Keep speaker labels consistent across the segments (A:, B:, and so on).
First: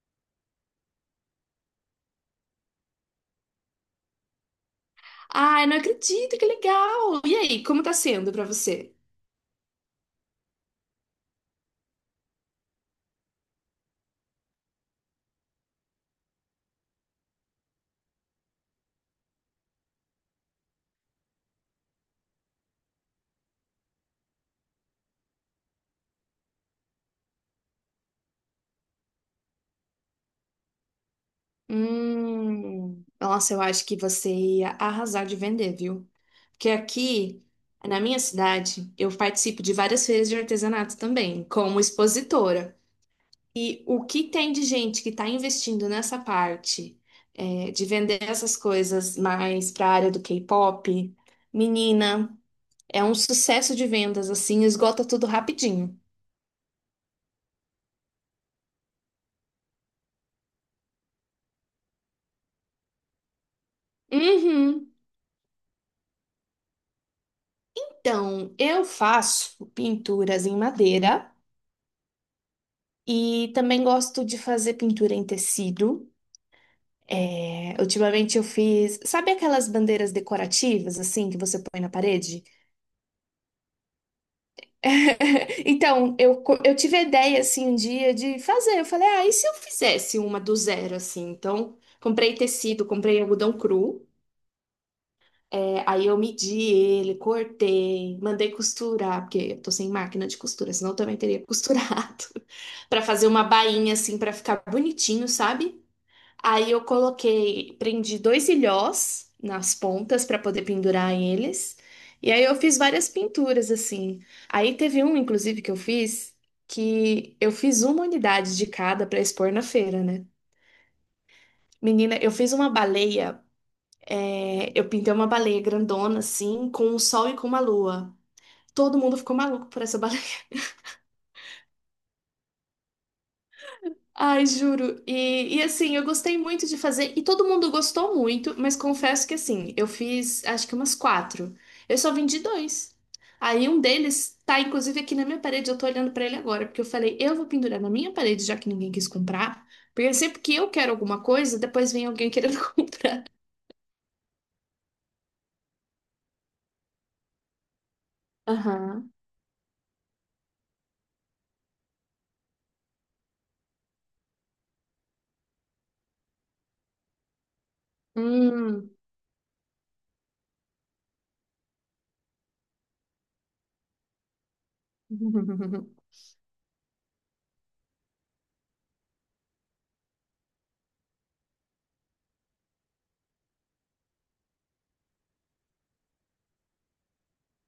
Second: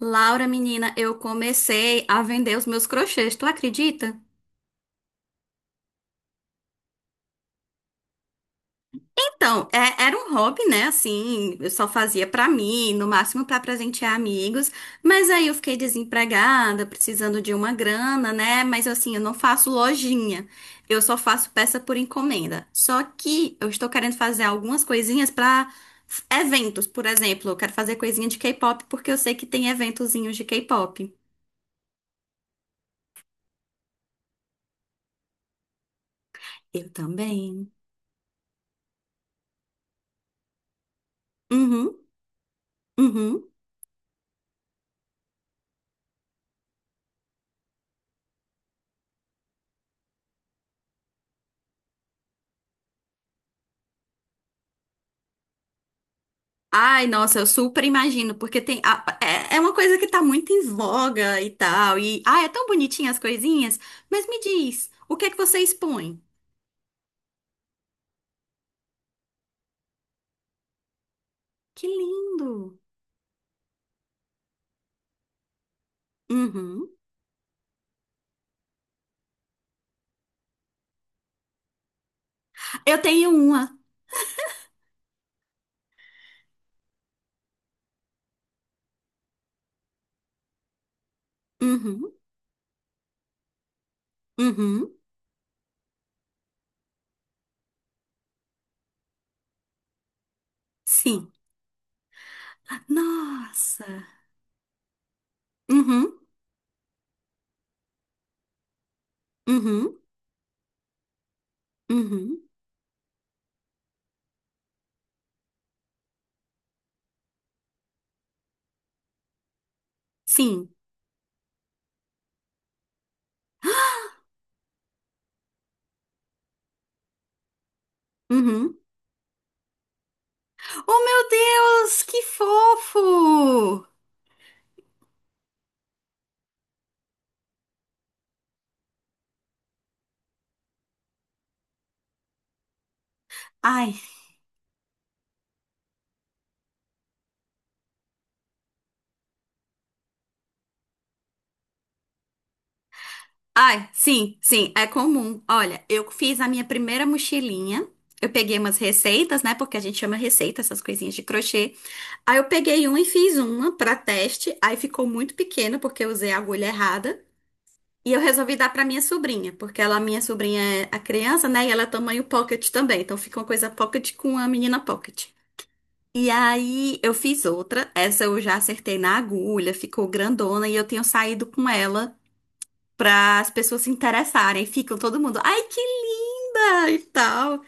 A: Laura, menina, eu comecei a vender os meus crochês, tu acredita?
B: Ai, não acredito, que legal! E aí, como tá sendo pra você?
A: Então, era um hobby, né? Assim, eu só fazia pra mim, no máximo pra presentear amigos. Mas aí eu fiquei desempregada, precisando de uma grana, né? Mas assim, eu não faço lojinha. Eu só faço peça por encomenda. Só que eu estou querendo fazer algumas coisinhas pra eventos, por exemplo. Eu quero fazer coisinha de K-pop porque eu sei que tem eventozinhos de K-pop.
B: Nossa, eu acho que você ia arrasar de vender, viu? Porque
A: Eu
B: aqui,
A: também.
B: na minha cidade, eu participo de várias feiras de artesanato também, como
A: Uhum,
B: expositora.
A: uhum.
B: E o que tem de gente que está investindo nessa parte, é, de vender essas coisas mais para a área do K-pop, menina, é um sucesso de vendas, assim, esgota tudo rapidinho.
A: Ai, nossa, eu super imagino, porque tem é uma coisa que tá muito em voga e tal, e ah, é tão bonitinha as coisinhas, mas me diz,
B: Uhum.
A: o que é que você expõe?
B: Então, eu faço pinturas em madeira
A: Que lindo.
B: e também gosto de fazer pintura em tecido.
A: Uhum.
B: É, ultimamente eu fiz, sabe aquelas bandeiras decorativas assim que você põe na parede?
A: Eu tenho uma.
B: Então, eu tive a ideia assim um dia de fazer. Eu falei, ah, e se eu fizesse uma do zero assim? Então,
A: Uhum.
B: comprei tecido, comprei algodão cru.
A: Uhum.
B: É, aí eu medi ele, cortei, mandei costurar, porque eu tô sem máquina de costura, senão eu também
A: Sim.
B: teria costurado, pra fazer uma
A: Nossa.
B: bainha assim pra ficar bonitinho, sabe?
A: Uhum.
B: Aí eu coloquei, prendi dois ilhós nas
A: Uhum.
B: pontas pra poder pendurar eles. E
A: Uhum.
B: aí eu fiz várias pinturas assim. Aí teve um, inclusive, que eu fiz uma unidade de cada pra expor na feira, né?
A: Sim.
B: Menina, eu fiz uma baleia é, eu pintei uma baleia grandona, assim, com um sol e com uma lua.
A: Uhum.
B: Todo mundo ficou maluco por essa baleia.
A: Oh, meu Deus, que fofo!
B: Ai, juro. E assim, eu gostei muito de fazer, e todo mundo gostou muito, mas confesso que assim, eu fiz acho que umas quatro. Eu só vendi dois. Aí um
A: Ai,
B: deles tá, inclusive, aqui na minha parede, eu tô olhando pra ele agora, porque eu falei, eu vou pendurar na minha parede, já que ninguém quis comprar. Porque sempre que eu quero alguma coisa, depois vem alguém querendo comprar.
A: ai, sim, sim, é comum. Olha, eu fiz a minha primeira mochilinha. Eu peguei umas
B: Aham.
A: receitas, né? Porque a gente chama receita essas coisinhas de crochê. Aí eu peguei uma e fiz uma pra teste. Aí ficou muito pequena porque eu usei a agulha errada. E eu resolvi dar pra
B: Hum.
A: minha sobrinha, porque ela, minha sobrinha é a criança, né? E ela é tamanho pocket também. Então fica uma coisa pocket com a menina pocket. E aí eu fiz outra. Essa eu já acertei na agulha, ficou grandona e eu tenho saído com ela para as pessoas se interessarem. Ficam todo mundo, ai, que linda e tal.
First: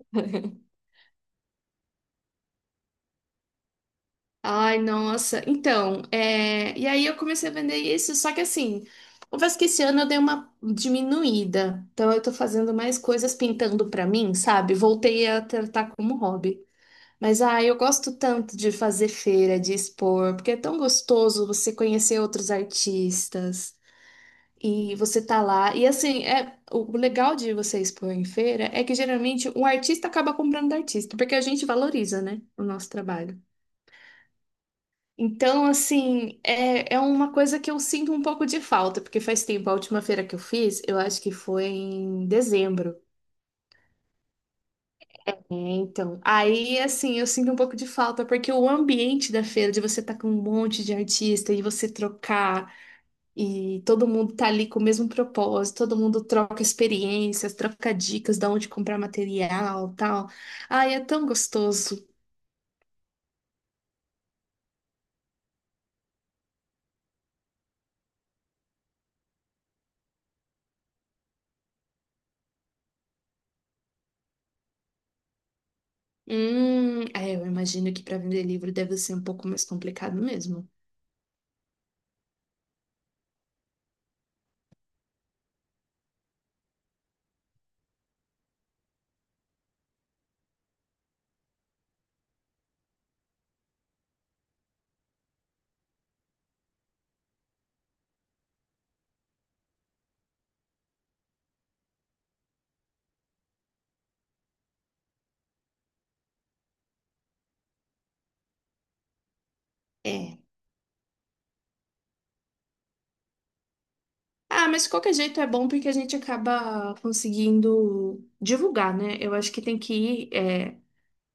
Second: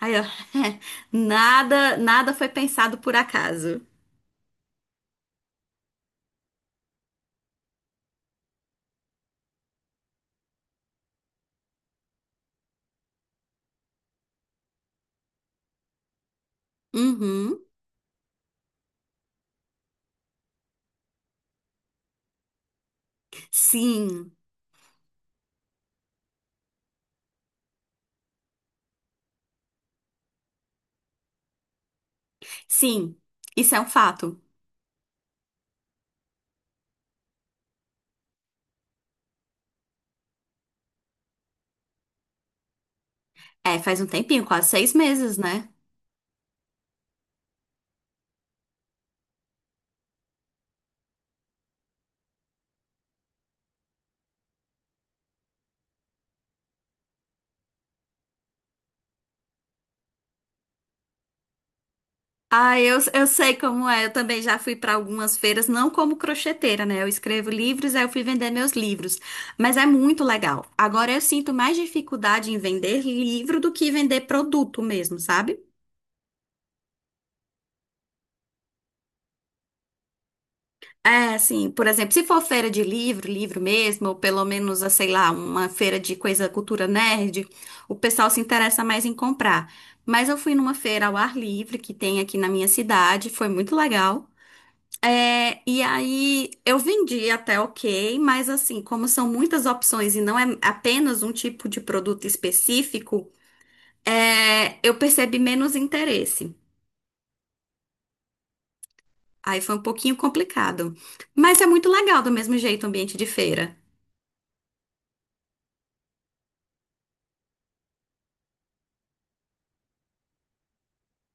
A: Aí, ó, nada, nada foi pensado por acaso.
B: Ai, nossa. Então, é, e aí eu comecei a vender isso, só que assim, confesso que esse ano eu dei uma diminuída. Então eu tô fazendo mais coisas pintando pra mim, sabe? Voltei a tratar como hobby. Mas
A: Uhum.
B: ai, eu gosto tanto de fazer feira, de expor, porque é tão gostoso você conhecer outros artistas
A: Sim,
B: e você tá lá. E assim, é o legal de você expor em feira é que geralmente um artista acaba comprando do artista, porque a gente valoriza, né, o nosso
A: sim,
B: trabalho.
A: isso é um fato.
B: Então, assim, é, é uma coisa que eu sinto um pouco de falta, porque faz tempo, a última feira que eu fiz, eu acho que foi em dezembro,
A: É, faz um tempinho, quase seis meses,
B: né?
A: né?
B: Então, aí, assim, eu sinto um pouco de falta, porque o ambiente da feira, de você estar com um monte de artista e você trocar, e todo mundo tá ali com o mesmo propósito, todo mundo troca experiências, troca dicas de onde comprar material, tal. Ai, é tão gostoso.
A: Ah, eu sei como é. Eu também já fui para algumas feiras, não como crocheteira, né? Eu escrevo livros, aí eu fui vender meus livros. Mas é muito legal. Agora eu sinto mais dificuldade em vender livro do que vender produto mesmo, sabe?
B: É, eu imagino que para vender livro deve ser um pouco mais complicado mesmo.
A: É, assim, por exemplo, se for feira de livro, livro mesmo, ou pelo menos, ah, sei lá, uma feira de coisa cultura nerd, o pessoal se interessa mais em comprar. Mas eu fui numa feira ao ar livre que tem aqui na minha cidade, foi muito legal. É, e aí eu vendi até ok, mas assim, como são muitas opções e não é apenas um tipo de produto específico, eu percebi menos interesse. Aí foi um pouquinho
B: É.
A: complicado. Mas é muito legal do mesmo jeito o ambiente de feira.
B: Ah, mas de qualquer jeito é bom porque a gente acaba conseguindo divulgar, né? Eu acho que tem que ir é,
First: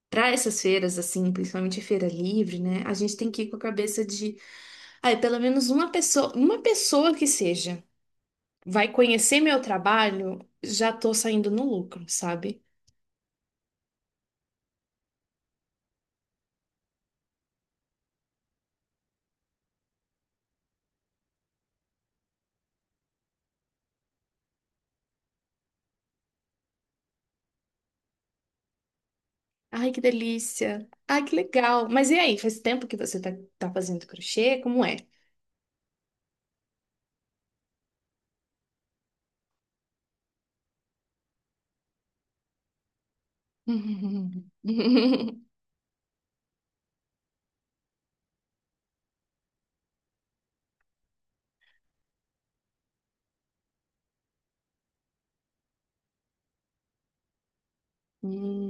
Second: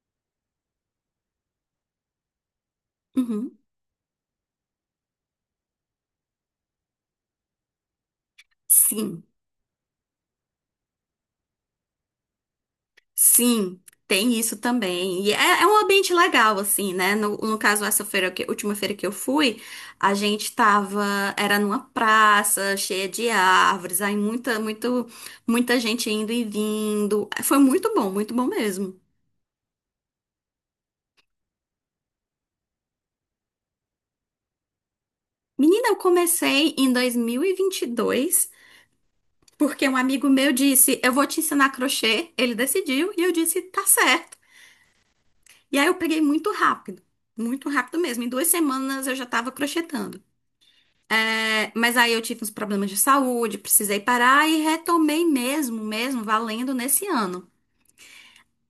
B: para essas feiras, assim, principalmente feira livre, né? A gente tem que ir
A: Uhum.
B: com a cabeça de, ai, pelo menos uma pessoa que seja, vai
A: Sim,
B: conhecer meu trabalho, já tô saindo no lucro, sabe?
A: sim, tem isso também. E é um ambiente legal, assim, né? No caso, última feira que eu fui, a gente tava, era numa praça cheia de árvores, aí muita, muito, muita gente indo e vindo. Foi muito bom mesmo.
B: Ai, que delícia! Ai, que legal! Mas e aí, faz tempo que você tá, tá fazendo crochê? Como é?
A: Menina, eu comecei em 2022, porque um amigo meu disse, eu vou te ensinar crochê. Ele decidiu e eu disse, tá certo. E aí eu peguei muito rápido mesmo. Em duas semanas eu já tava crochetando. É, mas aí eu tive uns problemas de saúde, precisei parar e retomei mesmo, mesmo, valendo nesse ano.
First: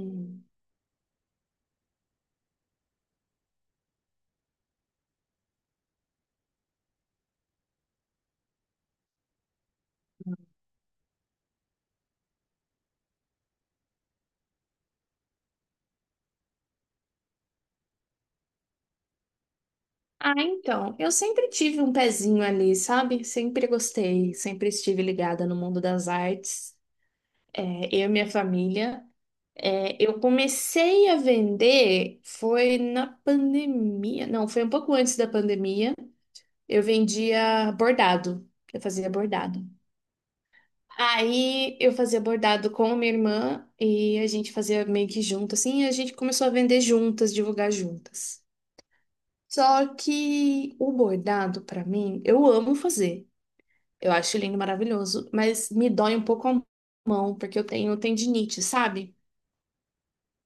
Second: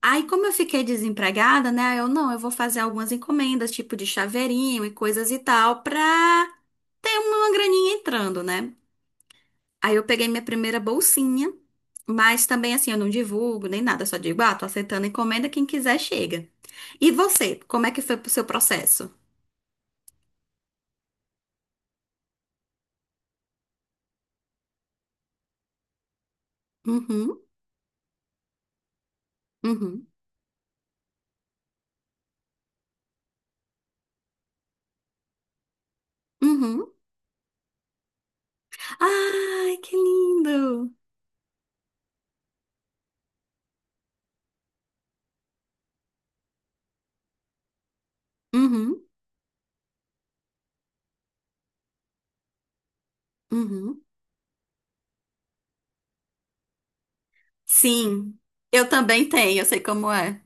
A: Aí, como eu fiquei desempregada, né? Eu não, eu vou fazer algumas encomendas, tipo de chaveirinho e coisas e tal, pra ter uma graninha entrando, né? Aí eu peguei minha primeira bolsinha, mas também assim, eu não divulgo nem nada, só digo, ah, tô aceitando encomenda, quem quiser chega. E você, como é que foi o seu processo?
B: Ah, então, eu sempre tive um pezinho ali, sabe? Sempre gostei, sempre estive ligada no mundo das artes,
A: Uhum,
B: é, eu e minha família. É,
A: uhum,
B: eu comecei a vender, foi na pandemia, não, foi um pouco antes da pandemia. Eu
A: uhum.
B: vendia bordado, eu fazia bordado.
A: Ai, que lindo!
B: Aí eu fazia bordado com a minha irmã e a gente fazia meio que junto, assim, e a gente começou a vender juntas, divulgar juntas.
A: Uhum.
B: Só que o bordado, pra mim, eu amo fazer.
A: Uhum.
B: Eu acho lindo, maravilhoso, mas me dói um pouco a mão, porque eu tenho
A: Sim,
B: tendinite,
A: eu
B: sabe?
A: também tenho, eu sei como é.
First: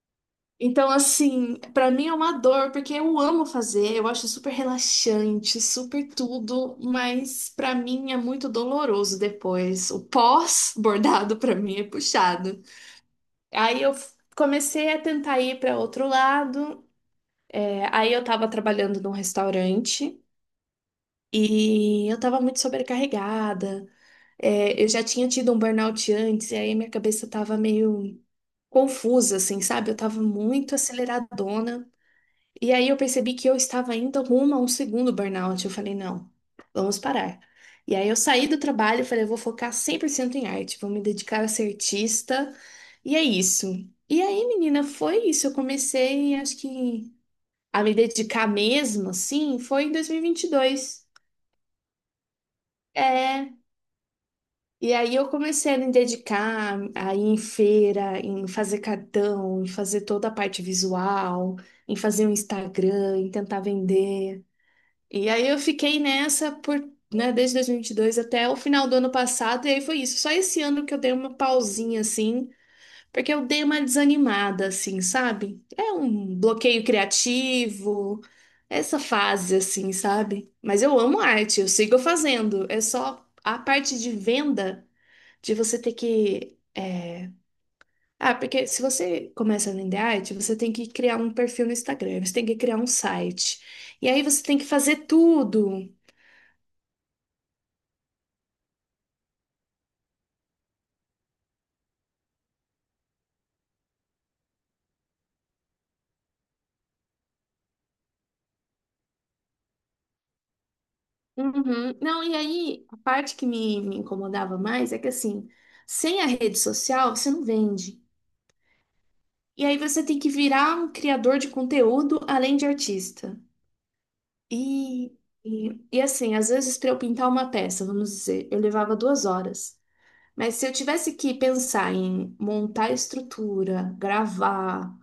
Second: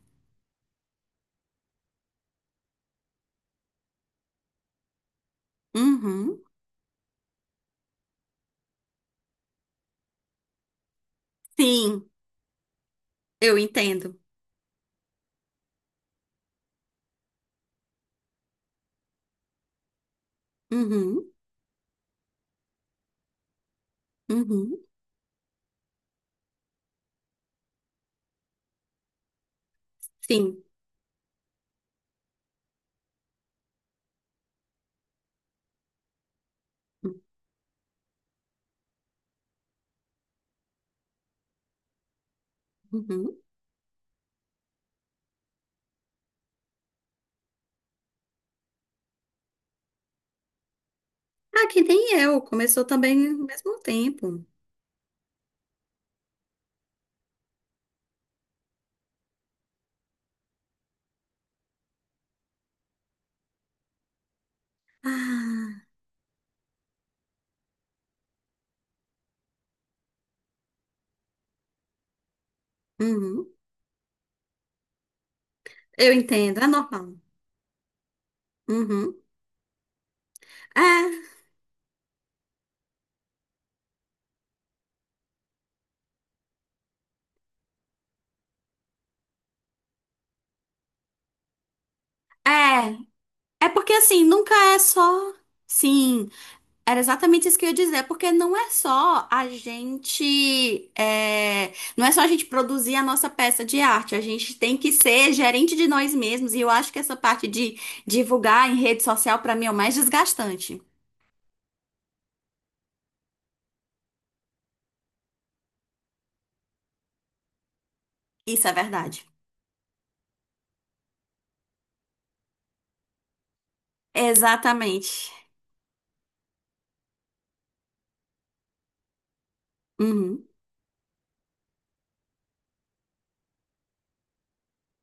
B: Então, assim, pra mim é uma dor, porque eu amo fazer, eu acho super relaxante, super
A: Uhum.
B: tudo, mas pra mim é muito doloroso depois. O pós-bordado pra mim é
A: Sim,
B: puxado.
A: eu
B: Aí eu
A: entendo.
B: comecei a tentar ir pra outro lado, é, aí eu tava trabalhando num restaurante
A: Uhum.
B: e eu tava muito sobrecarregada.
A: Uhum.
B: É, eu já tinha tido um burnout antes, e aí minha cabeça tava meio confusa, assim, sabe? Eu tava
A: Sim.
B: muito aceleradona. E aí eu percebi que eu estava indo rumo a um segundo burnout. Eu falei, não, vamos parar. E aí eu saí do trabalho e falei, eu vou focar 100% em arte, vou me dedicar a ser artista. E é
A: Uhum.
B: isso. E aí, menina, foi isso. Eu comecei, acho que, a me dedicar mesmo, assim, foi em 2022.
A: Ah, que nem eu, começou também ao
B: É,
A: mesmo tempo.
B: e aí eu comecei a me dedicar a ir em feira, em fazer cartão, em fazer toda a parte visual, em fazer um Instagram, em tentar vender. E aí eu
A: Ah,
B: fiquei nessa por, né, desde dois mil e vinte e dois até o final do ano passado, e aí foi isso. Só esse ano que eu dei uma pausinha assim, porque
A: uhum.
B: eu dei uma desanimada assim, sabe? É
A: Eu
B: um
A: entendo, é
B: bloqueio
A: normal.
B: criativo, essa
A: Uhum.
B: fase assim, sabe? Mas eu amo arte, eu sigo fazendo. É só a parte de venda de você ter que. É, ah, porque se você começa no vender arte, você tem que criar um perfil no Instagram, você tem
A: É,
B: que criar um
A: é,
B: site.
A: é porque
B: E aí
A: assim,
B: você
A: nunca
B: tem que
A: é
B: fazer
A: só.
B: tudo.
A: Sim, era exatamente isso que eu ia dizer, porque não é só a gente, não é só a gente produzir a nossa peça de arte, a gente tem que ser gerente de nós mesmos, e eu acho que essa parte de divulgar em rede social, pra mim, é o mais desgastante.
B: Uhum. Não, e aí, a parte que me incomodava mais é que, assim, sem a rede social, você não vende.
A: Isso é verdade.
B: E aí você tem que virar um criador de conteúdo além de artista. E,
A: Exatamente.
B: e assim, às vezes para eu pintar uma peça, vamos dizer, eu levava duas horas.
A: Uhum,
B: Mas se eu tivesse que pensar em montar a estrutura, gravar,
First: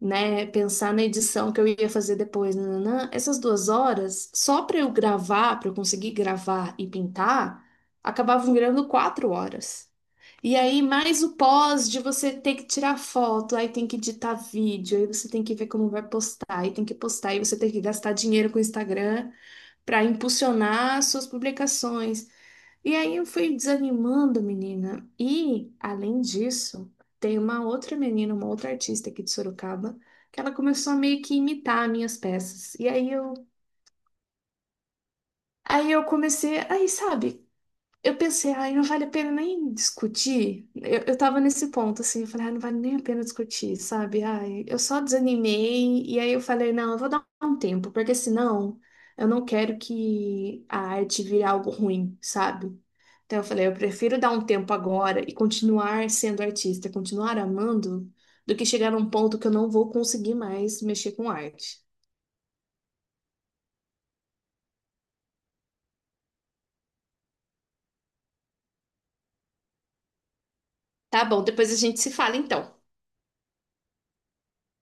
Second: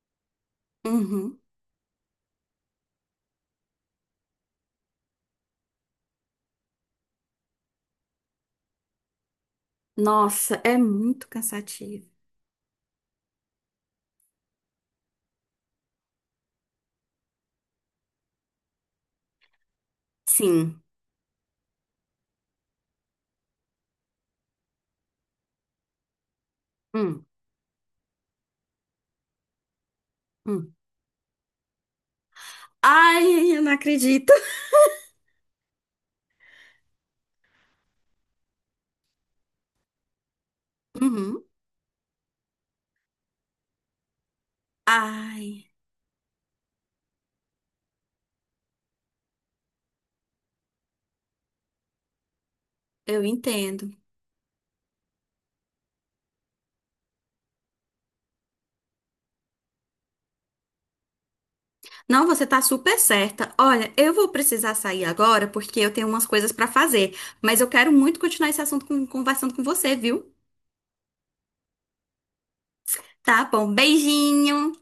B: né, pensar na
A: uhum.
B: edição que eu ia fazer depois, nananã, essas duas horas, só para eu gravar, para eu conseguir gravar e pintar, acabavam virando quatro horas. E
A: Nossa, é
B: aí, mais
A: muito
B: o pós de
A: cansativo.
B: você ter que tirar foto, aí tem que editar vídeo, aí você tem que ver como vai postar, aí tem que postar, aí você tem que gastar dinheiro com o Instagram para
A: Sim.
B: impulsionar suas publicações. E aí eu fui desanimando, menina. E, além disso,
A: Hum,
B: tem uma outra menina, uma outra artista aqui de Sorocaba, que ela
A: hum.
B: começou a meio que imitar minhas peças. E
A: Ai, eu não acredito.
B: aí eu comecei, aí sabe, eu pensei, ai, não vale a pena nem discutir. Eu tava
A: Uhum.
B: nesse ponto, assim, eu falei, ai, não vale nem a pena discutir, sabe? Ai, eu só
A: Ai,
B: desanimei, e aí eu falei, não, eu vou dar um tempo, porque senão eu não quero que a arte vire algo ruim, sabe?
A: eu
B: Então eu falei, eu
A: entendo.
B: prefiro dar um tempo agora e continuar sendo artista, continuar amando, do que chegar num ponto que eu não vou conseguir mais mexer com arte.
A: Não, você tá super certa. Olha, eu vou precisar sair agora porque eu tenho umas coisas pra fazer, mas eu quero muito continuar esse assunto conversando com você, viu?
B: Tá bom, depois a gente se fala então.
A: Tá bom, beijinho.